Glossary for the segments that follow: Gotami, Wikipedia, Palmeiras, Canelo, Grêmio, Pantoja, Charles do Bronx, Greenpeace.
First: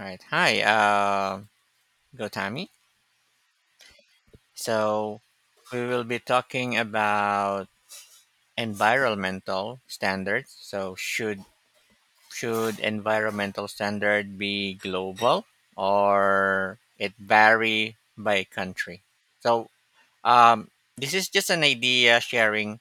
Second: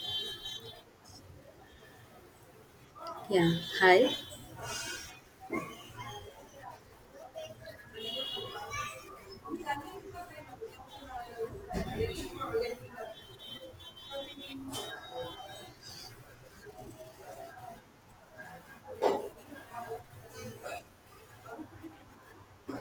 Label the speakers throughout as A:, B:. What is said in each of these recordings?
A: All right. Hi, Gotami.
B: Yeah, hi.
A: So we will be talking about environmental standards. So should environmental standard be global or it vary by country? So um, this is just an idea sharing.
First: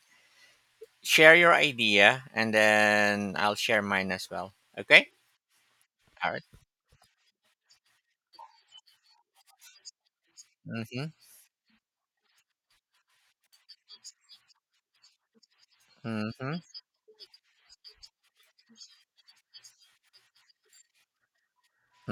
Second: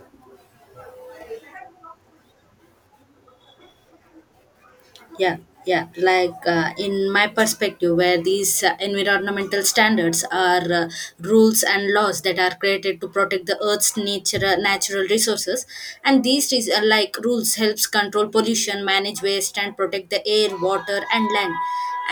A: Share your idea, and then I'll share mine as well. Okay.
B: Yeah, yeah.
A: Alright.
B: In my perspective, where these environmental standards are
A: Mm-hmm.
B: rules and laws that are created to protect the Earth's nature, natural resources, and
A: Mm-hmm.
B: like rules helps control pollution, manage waste, and protect the air, water, and land,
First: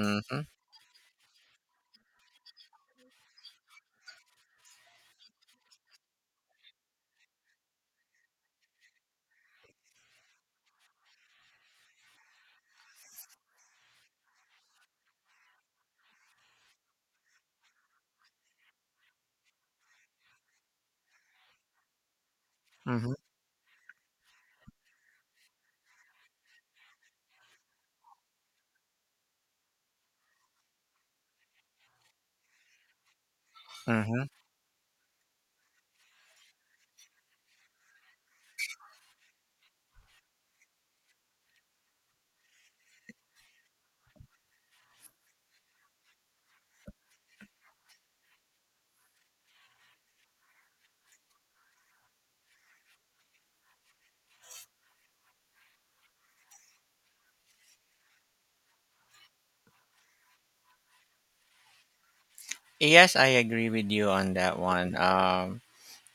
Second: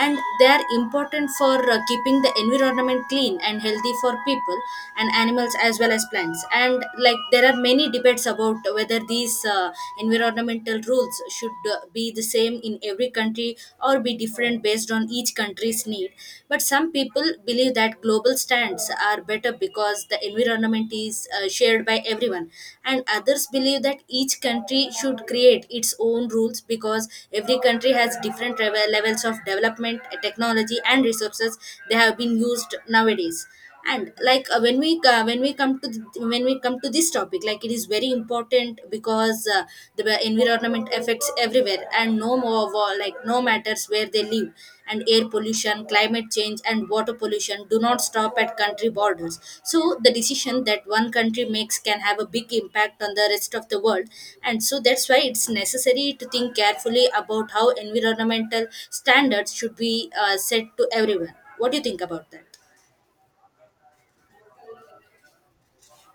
B: and they are important for keeping the environment clean and healthy for people and animals as well as plants. And like there are many debates about whether these environmental rules should be the same in every country or be different based on each country's need, but some people believe that global stands are better because the environment is shared by everyone, and
A: Mm-hmm.
B: others believe that each country should create its own rules because every country has different levels of development, technology and resources they have been used nowadays. And
A: Mm-hmm.
B: like when we come to th- when we come to this topic, like, it is very important because the environment affects everyone everywhere, and like no matters where they live. And air pollution, climate change and water pollution do not stop at country borders, so the decision that one country makes can have a big impact on the rest of the world. And so that's why it's necessary to think carefully about how environmental standards should be set to everyone. What do you think about that?
A: Yes, I agree with you on that one.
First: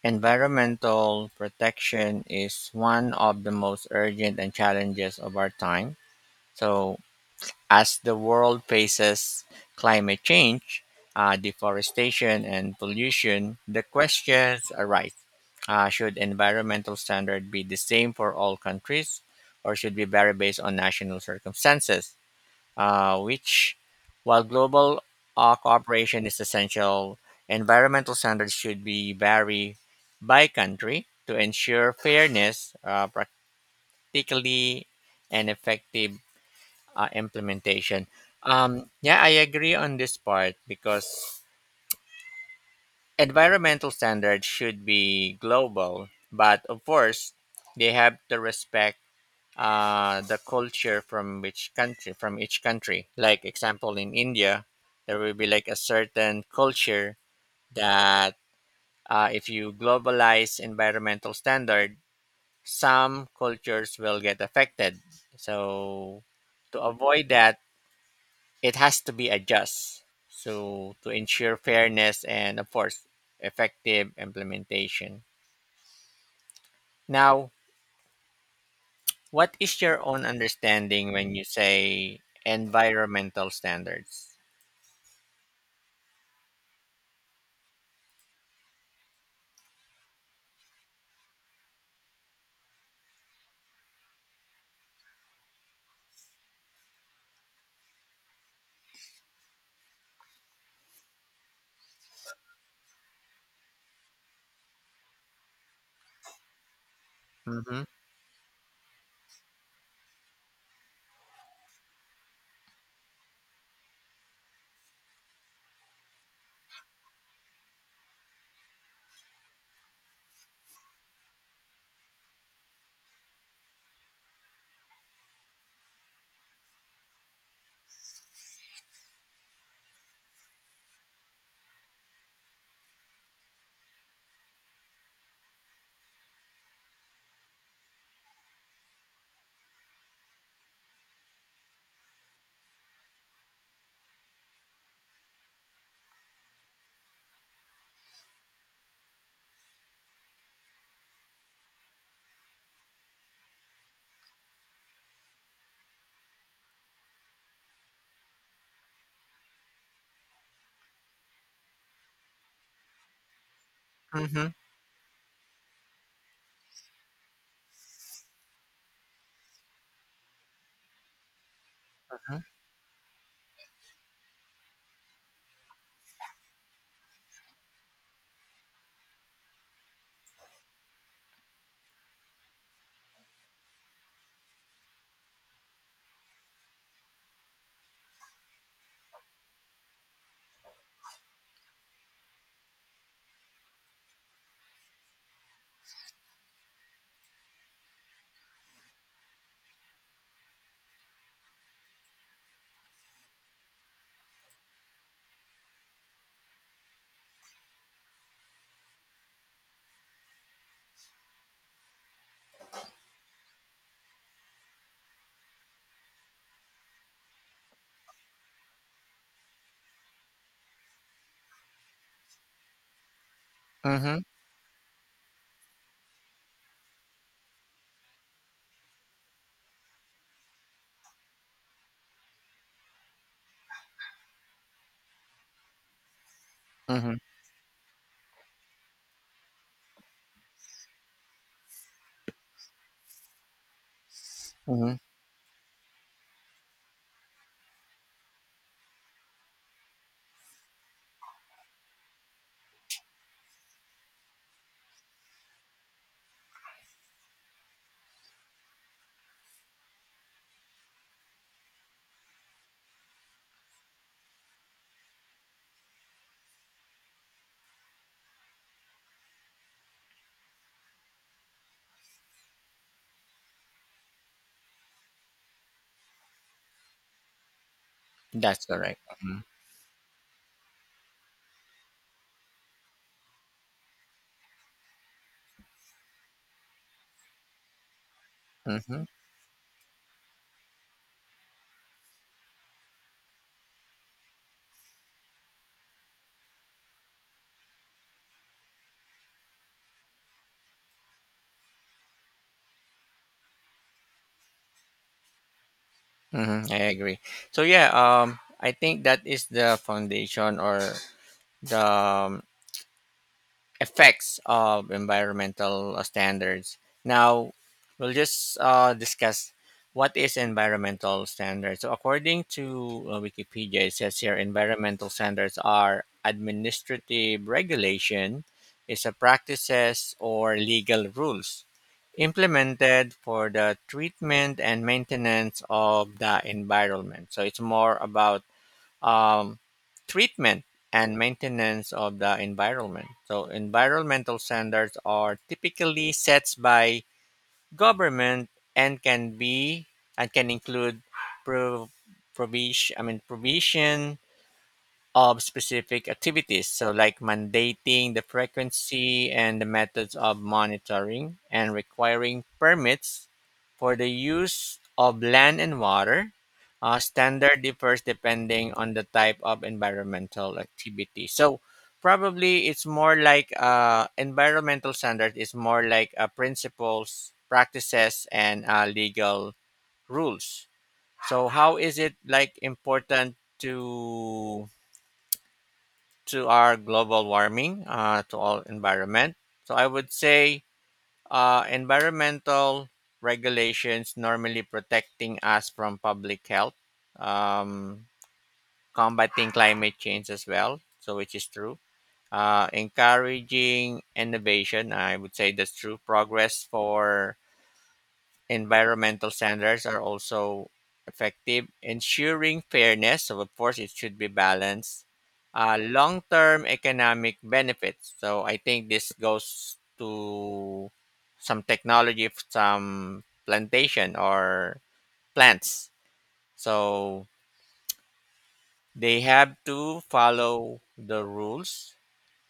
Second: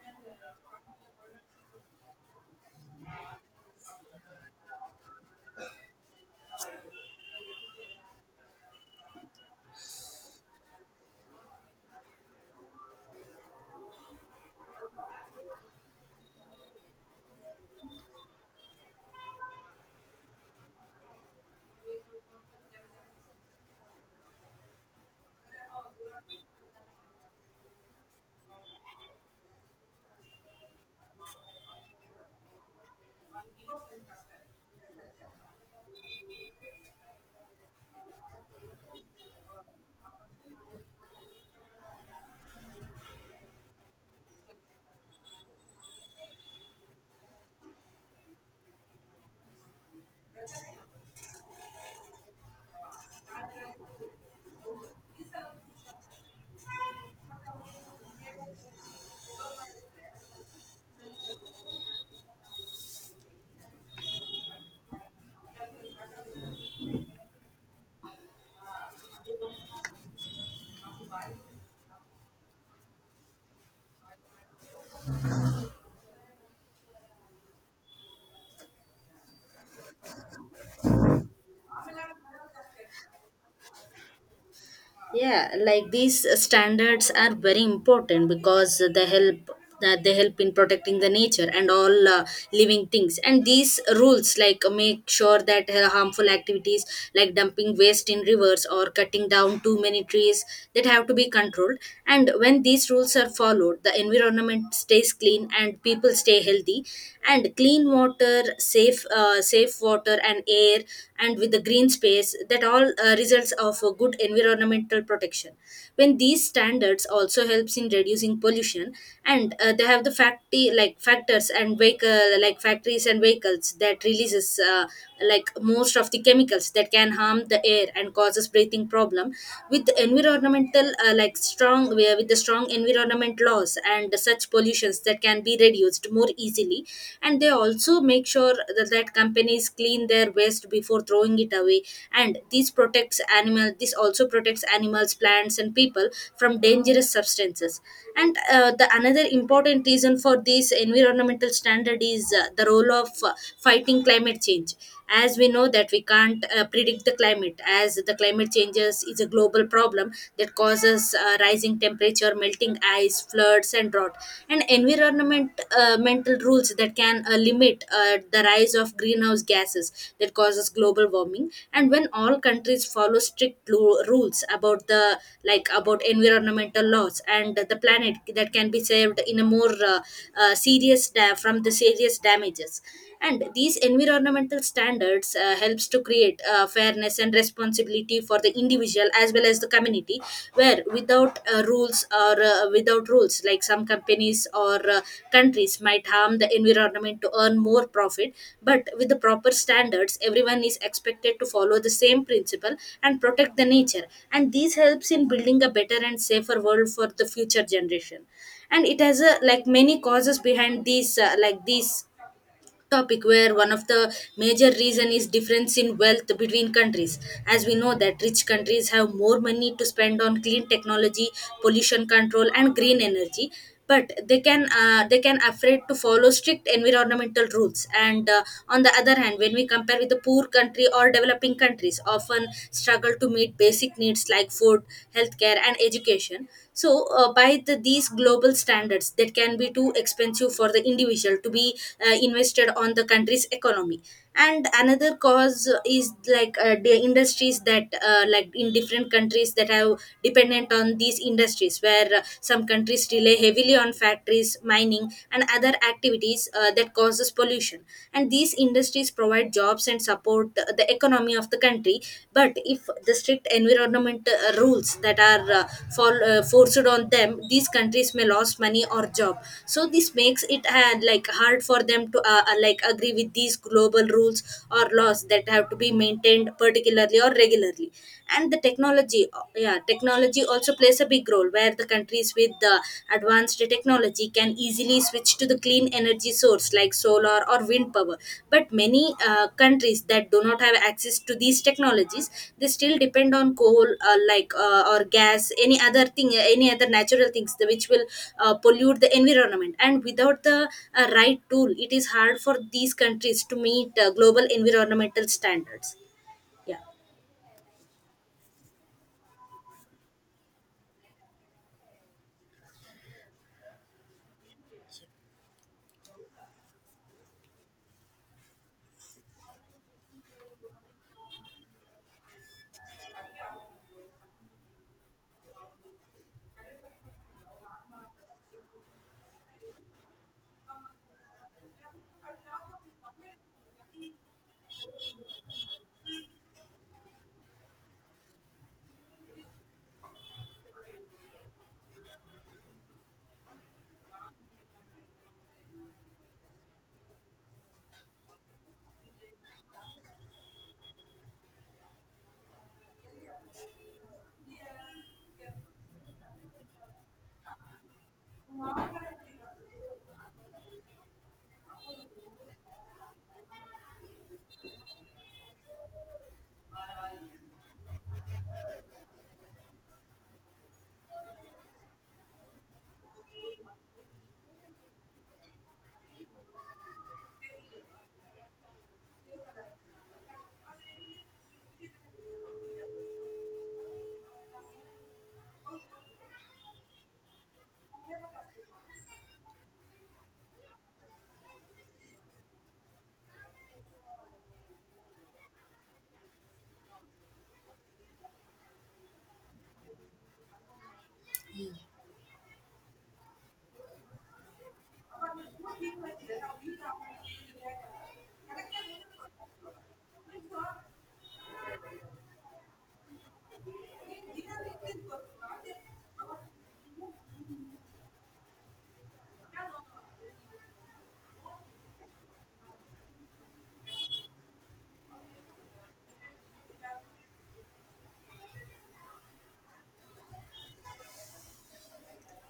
A: Environmental protection is one of the most urgent and challenges of our time. So, as the world faces climate change, deforestation, and pollution, the questions arise: Should environmental standard be the same for all countries, or should we vary based on national circumstances? uh, which, while global cooperation is essential, environmental standards should be vary by country to ensure fairness, practically, and effective implementation. Yeah, I agree on this part because environmental standards should be global, but of course, they have to respect the culture from each country from each country, like example in India, there will be like a certain culture that if you globalize environmental standard, some cultures will get affected. So to avoid that, it has to be adjust, so to ensure fairness and of course effective implementation. Now what is your own understanding when you say environmental standards?
B: Yeah, like these standards are very important because they help in protecting the nature and all living things. And these rules like make sure that harmful activities like dumping waste in rivers or cutting down too many trees that have to be controlled. And when these rules are followed, the environment stays clean and people stay healthy, and
A: Mhm.
B: clean water, safe water and air and with the green space, that all results of a good environmental protection. When these standards also helps in reducing pollution, and they have the factory like factors and vehicle like factories and vehicles that releases like most of the chemicals that can harm the air and causes breathing problem. With the strong environment laws, and such pollutions that can be reduced more easily. And they also make sure that companies clean their waste before throwing it away, and this also protects animals, plants and people from dangerous substances. And the another important reason for this environmental standard is the role of fighting climate change. As we know that we can't predict the climate, as the climate changes is a global problem that causes rising temperature, melting ice, floods and drought.
A: Mhm.
B: And environment mental rules that can limit the rise of greenhouse gases that causes global warming. And when all
A: Mhm.
B: countries follow rules about the like about environmental laws, and the planet that can be saved in a more from the serious damages. And these environmental standards helps to create fairness and responsibility for the individual as well as the community, where without rules, like some companies or countries might harm the environment to earn more profit. But with the proper standards, everyone is expected to follow the same principle and protect the nature, and this helps in building a better and safer world for the future generation. And it has a like many causes behind these topic, where one of the major reason is difference in wealth between countries. As we know that rich countries have more money to spend on clean technology, pollution control and green energy, but
A: Mhm.
B: they can afraid to follow strict environmental rules. And on the other hand, when we compare with the poor country or developing countries, often struggle to meet basic needs like food, healthcare and education, so
A: Mhm.
B: these global standards that can be too expensive for the individual to be invested on the country's economy. And
A: Mhm.
B: another cause is the industries that like in different countries that have dependent on these industries, where some countries rely heavily on factories, mining and other activities that causes pollution. And these industries provide jobs and support the economy of the country. But if the strict environment rules that are forced on them, these countries may lose money or job, so this makes it like hard for them to like agree with these global rules or laws that have to be maintained particularly or regularly. And the
A: That's correct. Mhm.
B: technology also plays a big role, where the countries with the advanced technology can easily switch to the clean energy source like solar or wind power. But many
A: Mhm.
B: countries that do not have access to these technologies, they still depend on coal, or gas, any other thing, any other natural things, which will pollute the environment. And without the right tool, it is hard for these countries to meet global environmental standards.
A: Mhm. I agree. So yeah, I think that is the foundation or the effects of environmental standards. Now, we'll just discuss what is environmental standards. So, according to Wikipedia, it says here environmental standards are administrative regulation, is a practices or legal rules implemented for the treatment and maintenance of the environment. So, it's more about um, treatment and maintenance of the environment. So, environmental standards are typically set by government and can be and can include pro- provision. I mean provision of specific activities, so like mandating the frequency and the methods of monitoring and requiring permits for the use of land and water. Standard differs depending on the type of environmental activity. So probably it's more like environmental standard is more like principles, practices, and legal rules. So how is it like important to our global warming, to all environment. So I would say environmental regulations normally protecting us from public health, um, combating climate change as well, so which is true. Encouraging innovation, I would say that's true. Progress for environmental standards are also effective, ensuring fairness. So, of course, it should be balanced. Long term economic benefits. So, I think this goes to some technology, of some plantation or plants. So, they have to follow the rules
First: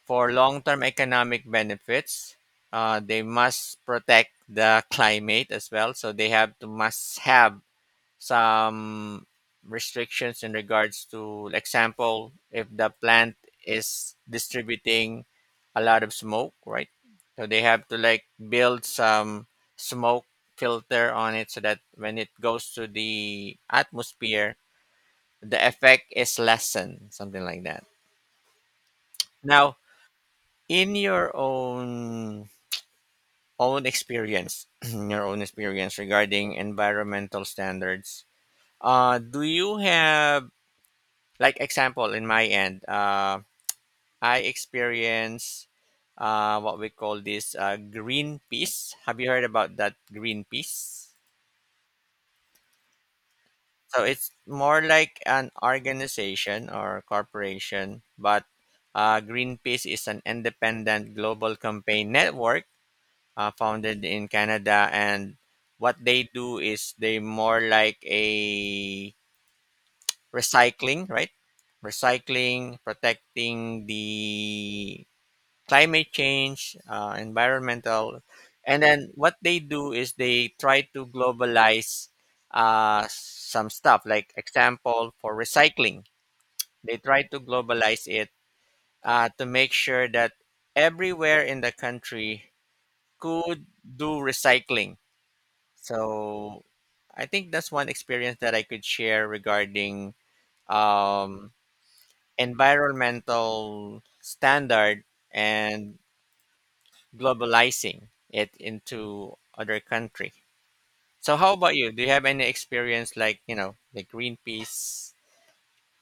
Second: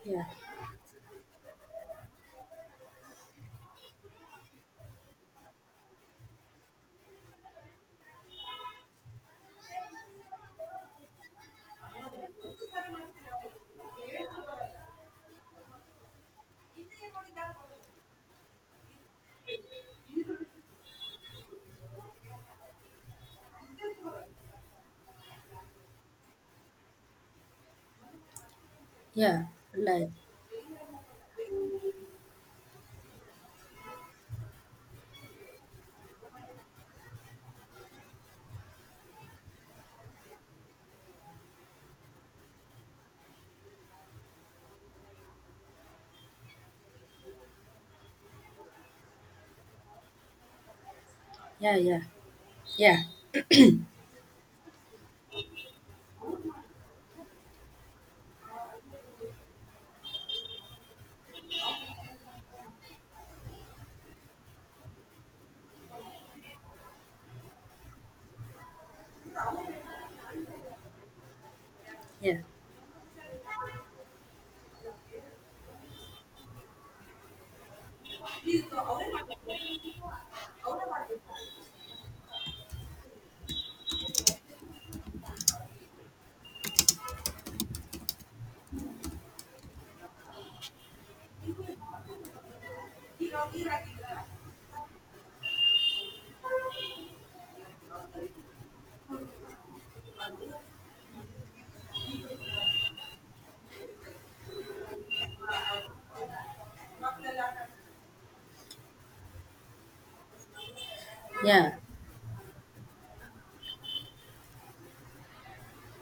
B: Yeah,
A: for long term economic benefits. They must protect the climate as well. So, they have to must have some restrictions in regards to example if the plant is distributing a lot of smoke, right? So they have to like build some smoke filter on it so that when it goes to the atmosphere the effect is lessened, something like that.
B: yeah, yeah.
A: Now
B: Like,
A: in your own experience in your own experience regarding environmental standards, do you have like example in my end? I experience what we call this Green Peace. Have you heard about that Green Peace?
B: yeah, yeah, yeah,
A: So it's more like an organization or corporation, but Greenpeace is an independent global campaign network founded in Canada. And what they do is they more like a recycling, right?
B: yeah,
A: Recycling, protecting the climate change, environmental, and then what they do is they try to globalize some stuff. Like example for recycling, they try to globalize it to make sure that everywhere in the country could do recycling. So I think that's one experience that I could share regarding um, environmental standard and globalizing it into other country. So how
B: yeah.
A: about you? Do you have any experience like, you know, the Greenpeace?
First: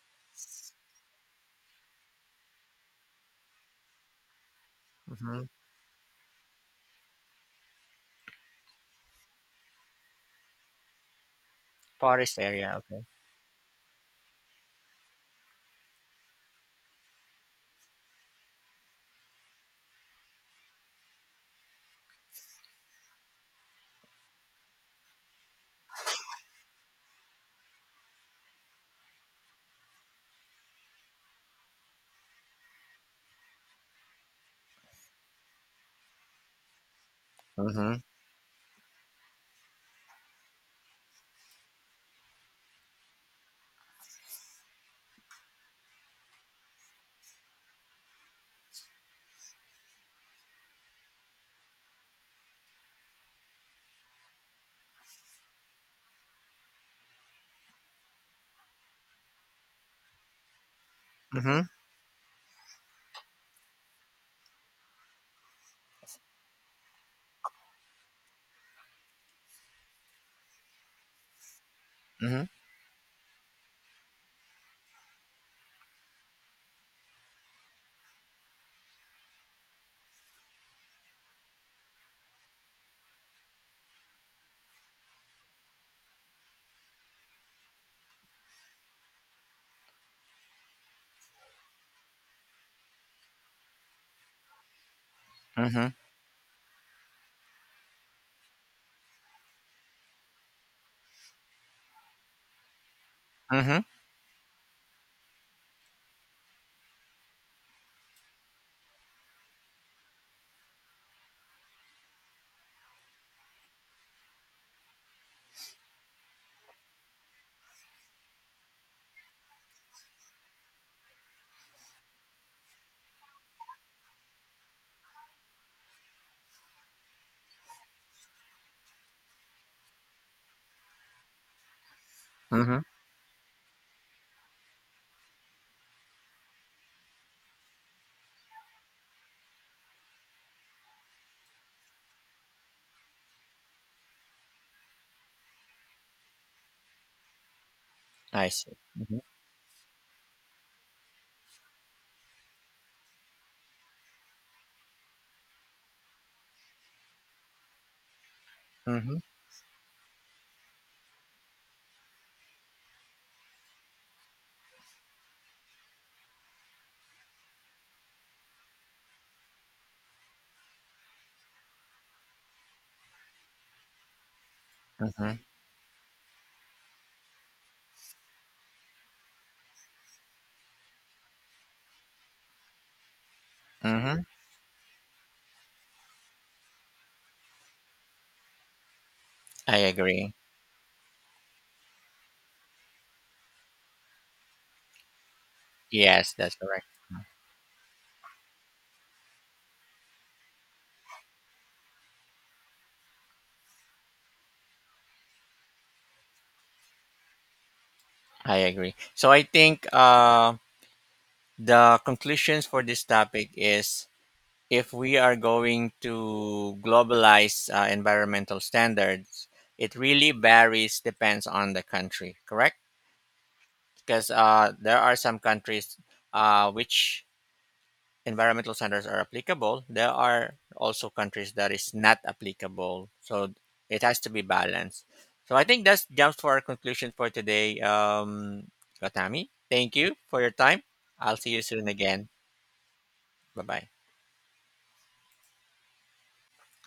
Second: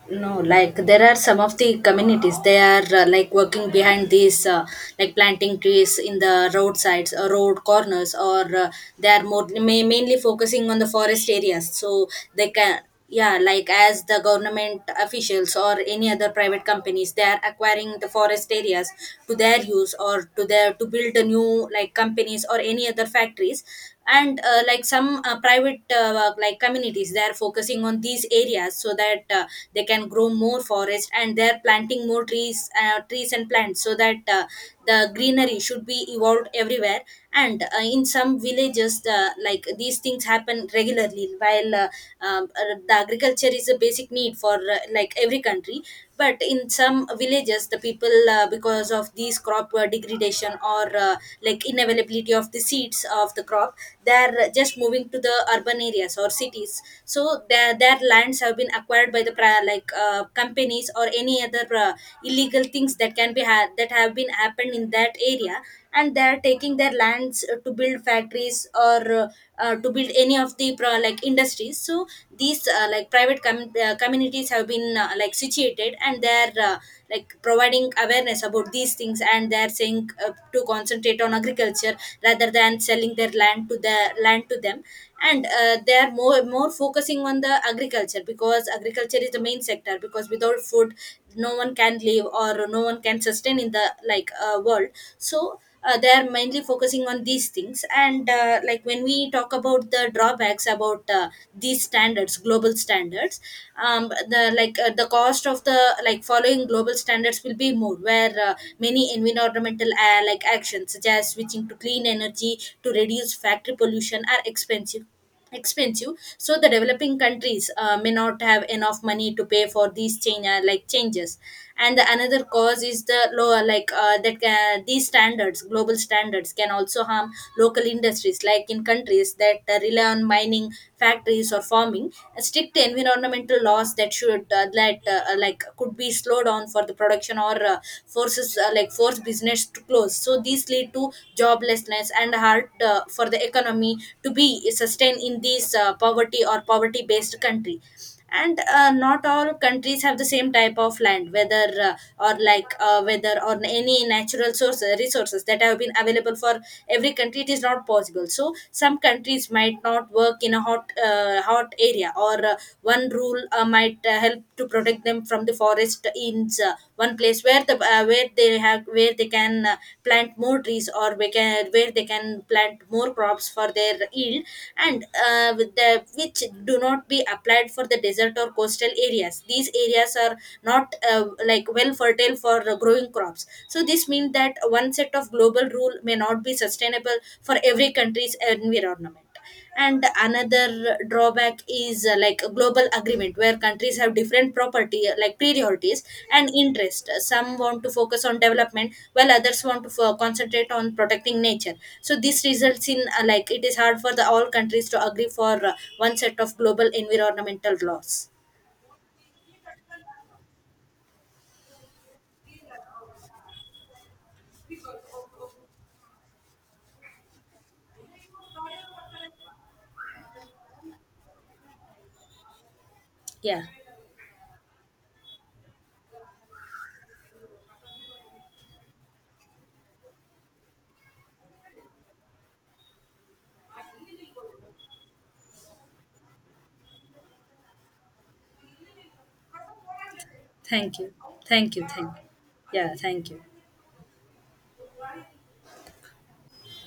B: No, like there are some of the communities, they are like working behind these like
A: Hmm.
B: planting trees in the roadsides or road corners, or they are more ma- mainly focusing on the forest areas, so
A: Forest
B: they
A: area?
B: can.
A: Okay.
B: Yeah, like as the government officials or any other private companies, they are acquiring the forest areas to their use, or to their to build a new like companies or any other factories. And like some private like communities, they are focusing on these areas so that they can grow more forest, and they're planting more trees, and plants, so that the greenery should be evolved everywhere. And
A: Mm-hmm.
B: in some villages, the like these things happen regularly. While the agriculture is a basic need for like every country, but in some villages the people because of these crop degradation or like inavailability of the seeds of the crop, they are just moving to the urban areas or cities. So their lands have been acquired by covered by the companies or any
A: Mm-hmm.
B: other illegal things that can be had that have been happened in that area. And they are taking their lands to build factories or to build any of the like industries. So
A: Mm-hmm.
B: these communities have been like situated, and they are like providing awareness about these things, and they are saying to concentrate on agriculture rather than selling their land to the land to them. And they are more more focusing on the agriculture, because agriculture is the main sector, because without food no one can live or no one can sustain in the world. So
A: Mm-hmm.
B: they are mainly focusing on these things. And like when we talk about the drawbacks about these standards, global standards,
A: Mm-hmm.
B: the cost of the like following global standards will be more, where many environmental like actions such as switching to clean energy to reduce factory pollution are expensive. So the developing countries may not have enough money to pay for these change like changes. And the another cause is the lower like that these standards, global standards can also harm local industries, like in countries that rely on mining, factories or for farming, strict
A: Mm-hmm.
B: environmental laws that should that like could be slowed down for the production, or forces like force business to close. So these lead to joblessness and hard for the economy to be sustained in this poverty or poverty based country.
A: I
B: And
A: see. Mm-hmm.
B: not all countries have the same type of land, whether or like whether or any natural source resources that have been available for every country, it is not possible. So some
A: Mm-hmm.
B: countries might not work in a hot area, or one rule might help to protect them from the forest in one place where the where they have where they can plant more trees, or where they can plant more crops for their yield. And
A: Mm-hmm.
B: with the which do not be applied for the desert or coastal areas, these areas are not like well fertile for growing crops. So this
A: Mm-hmm.
B: means that one set of global rule may not be sustainable for every country's environment.
A: I
B: And
A: agree.
B: another drawback is like a global agreement, where countries have different property like priorities
A: Yes,
B: and
A: that's correct.
B: interest. Some want to focus on development while others want to concentrate on protecting nature. So this results in like it is hard for the all countries to agree for one set of global environmental laws.
A: I agree. So I think the conclusions for this topic is if we are going to globalize environmental standards, it really varies depends on the country, correct?
B: Yeah,
A: Because there are some countries which environmental standards are applicable. There are also countries that is not applicable. So it has to be balanced. So I think that's jumps for our conclusion for today. Watami, thank you for your time.
B: thank you.
A: I'll see you
B: Thank you.
A: soon
B: Thank you,
A: again.
B: yeah, thank you.
A: Bye bye.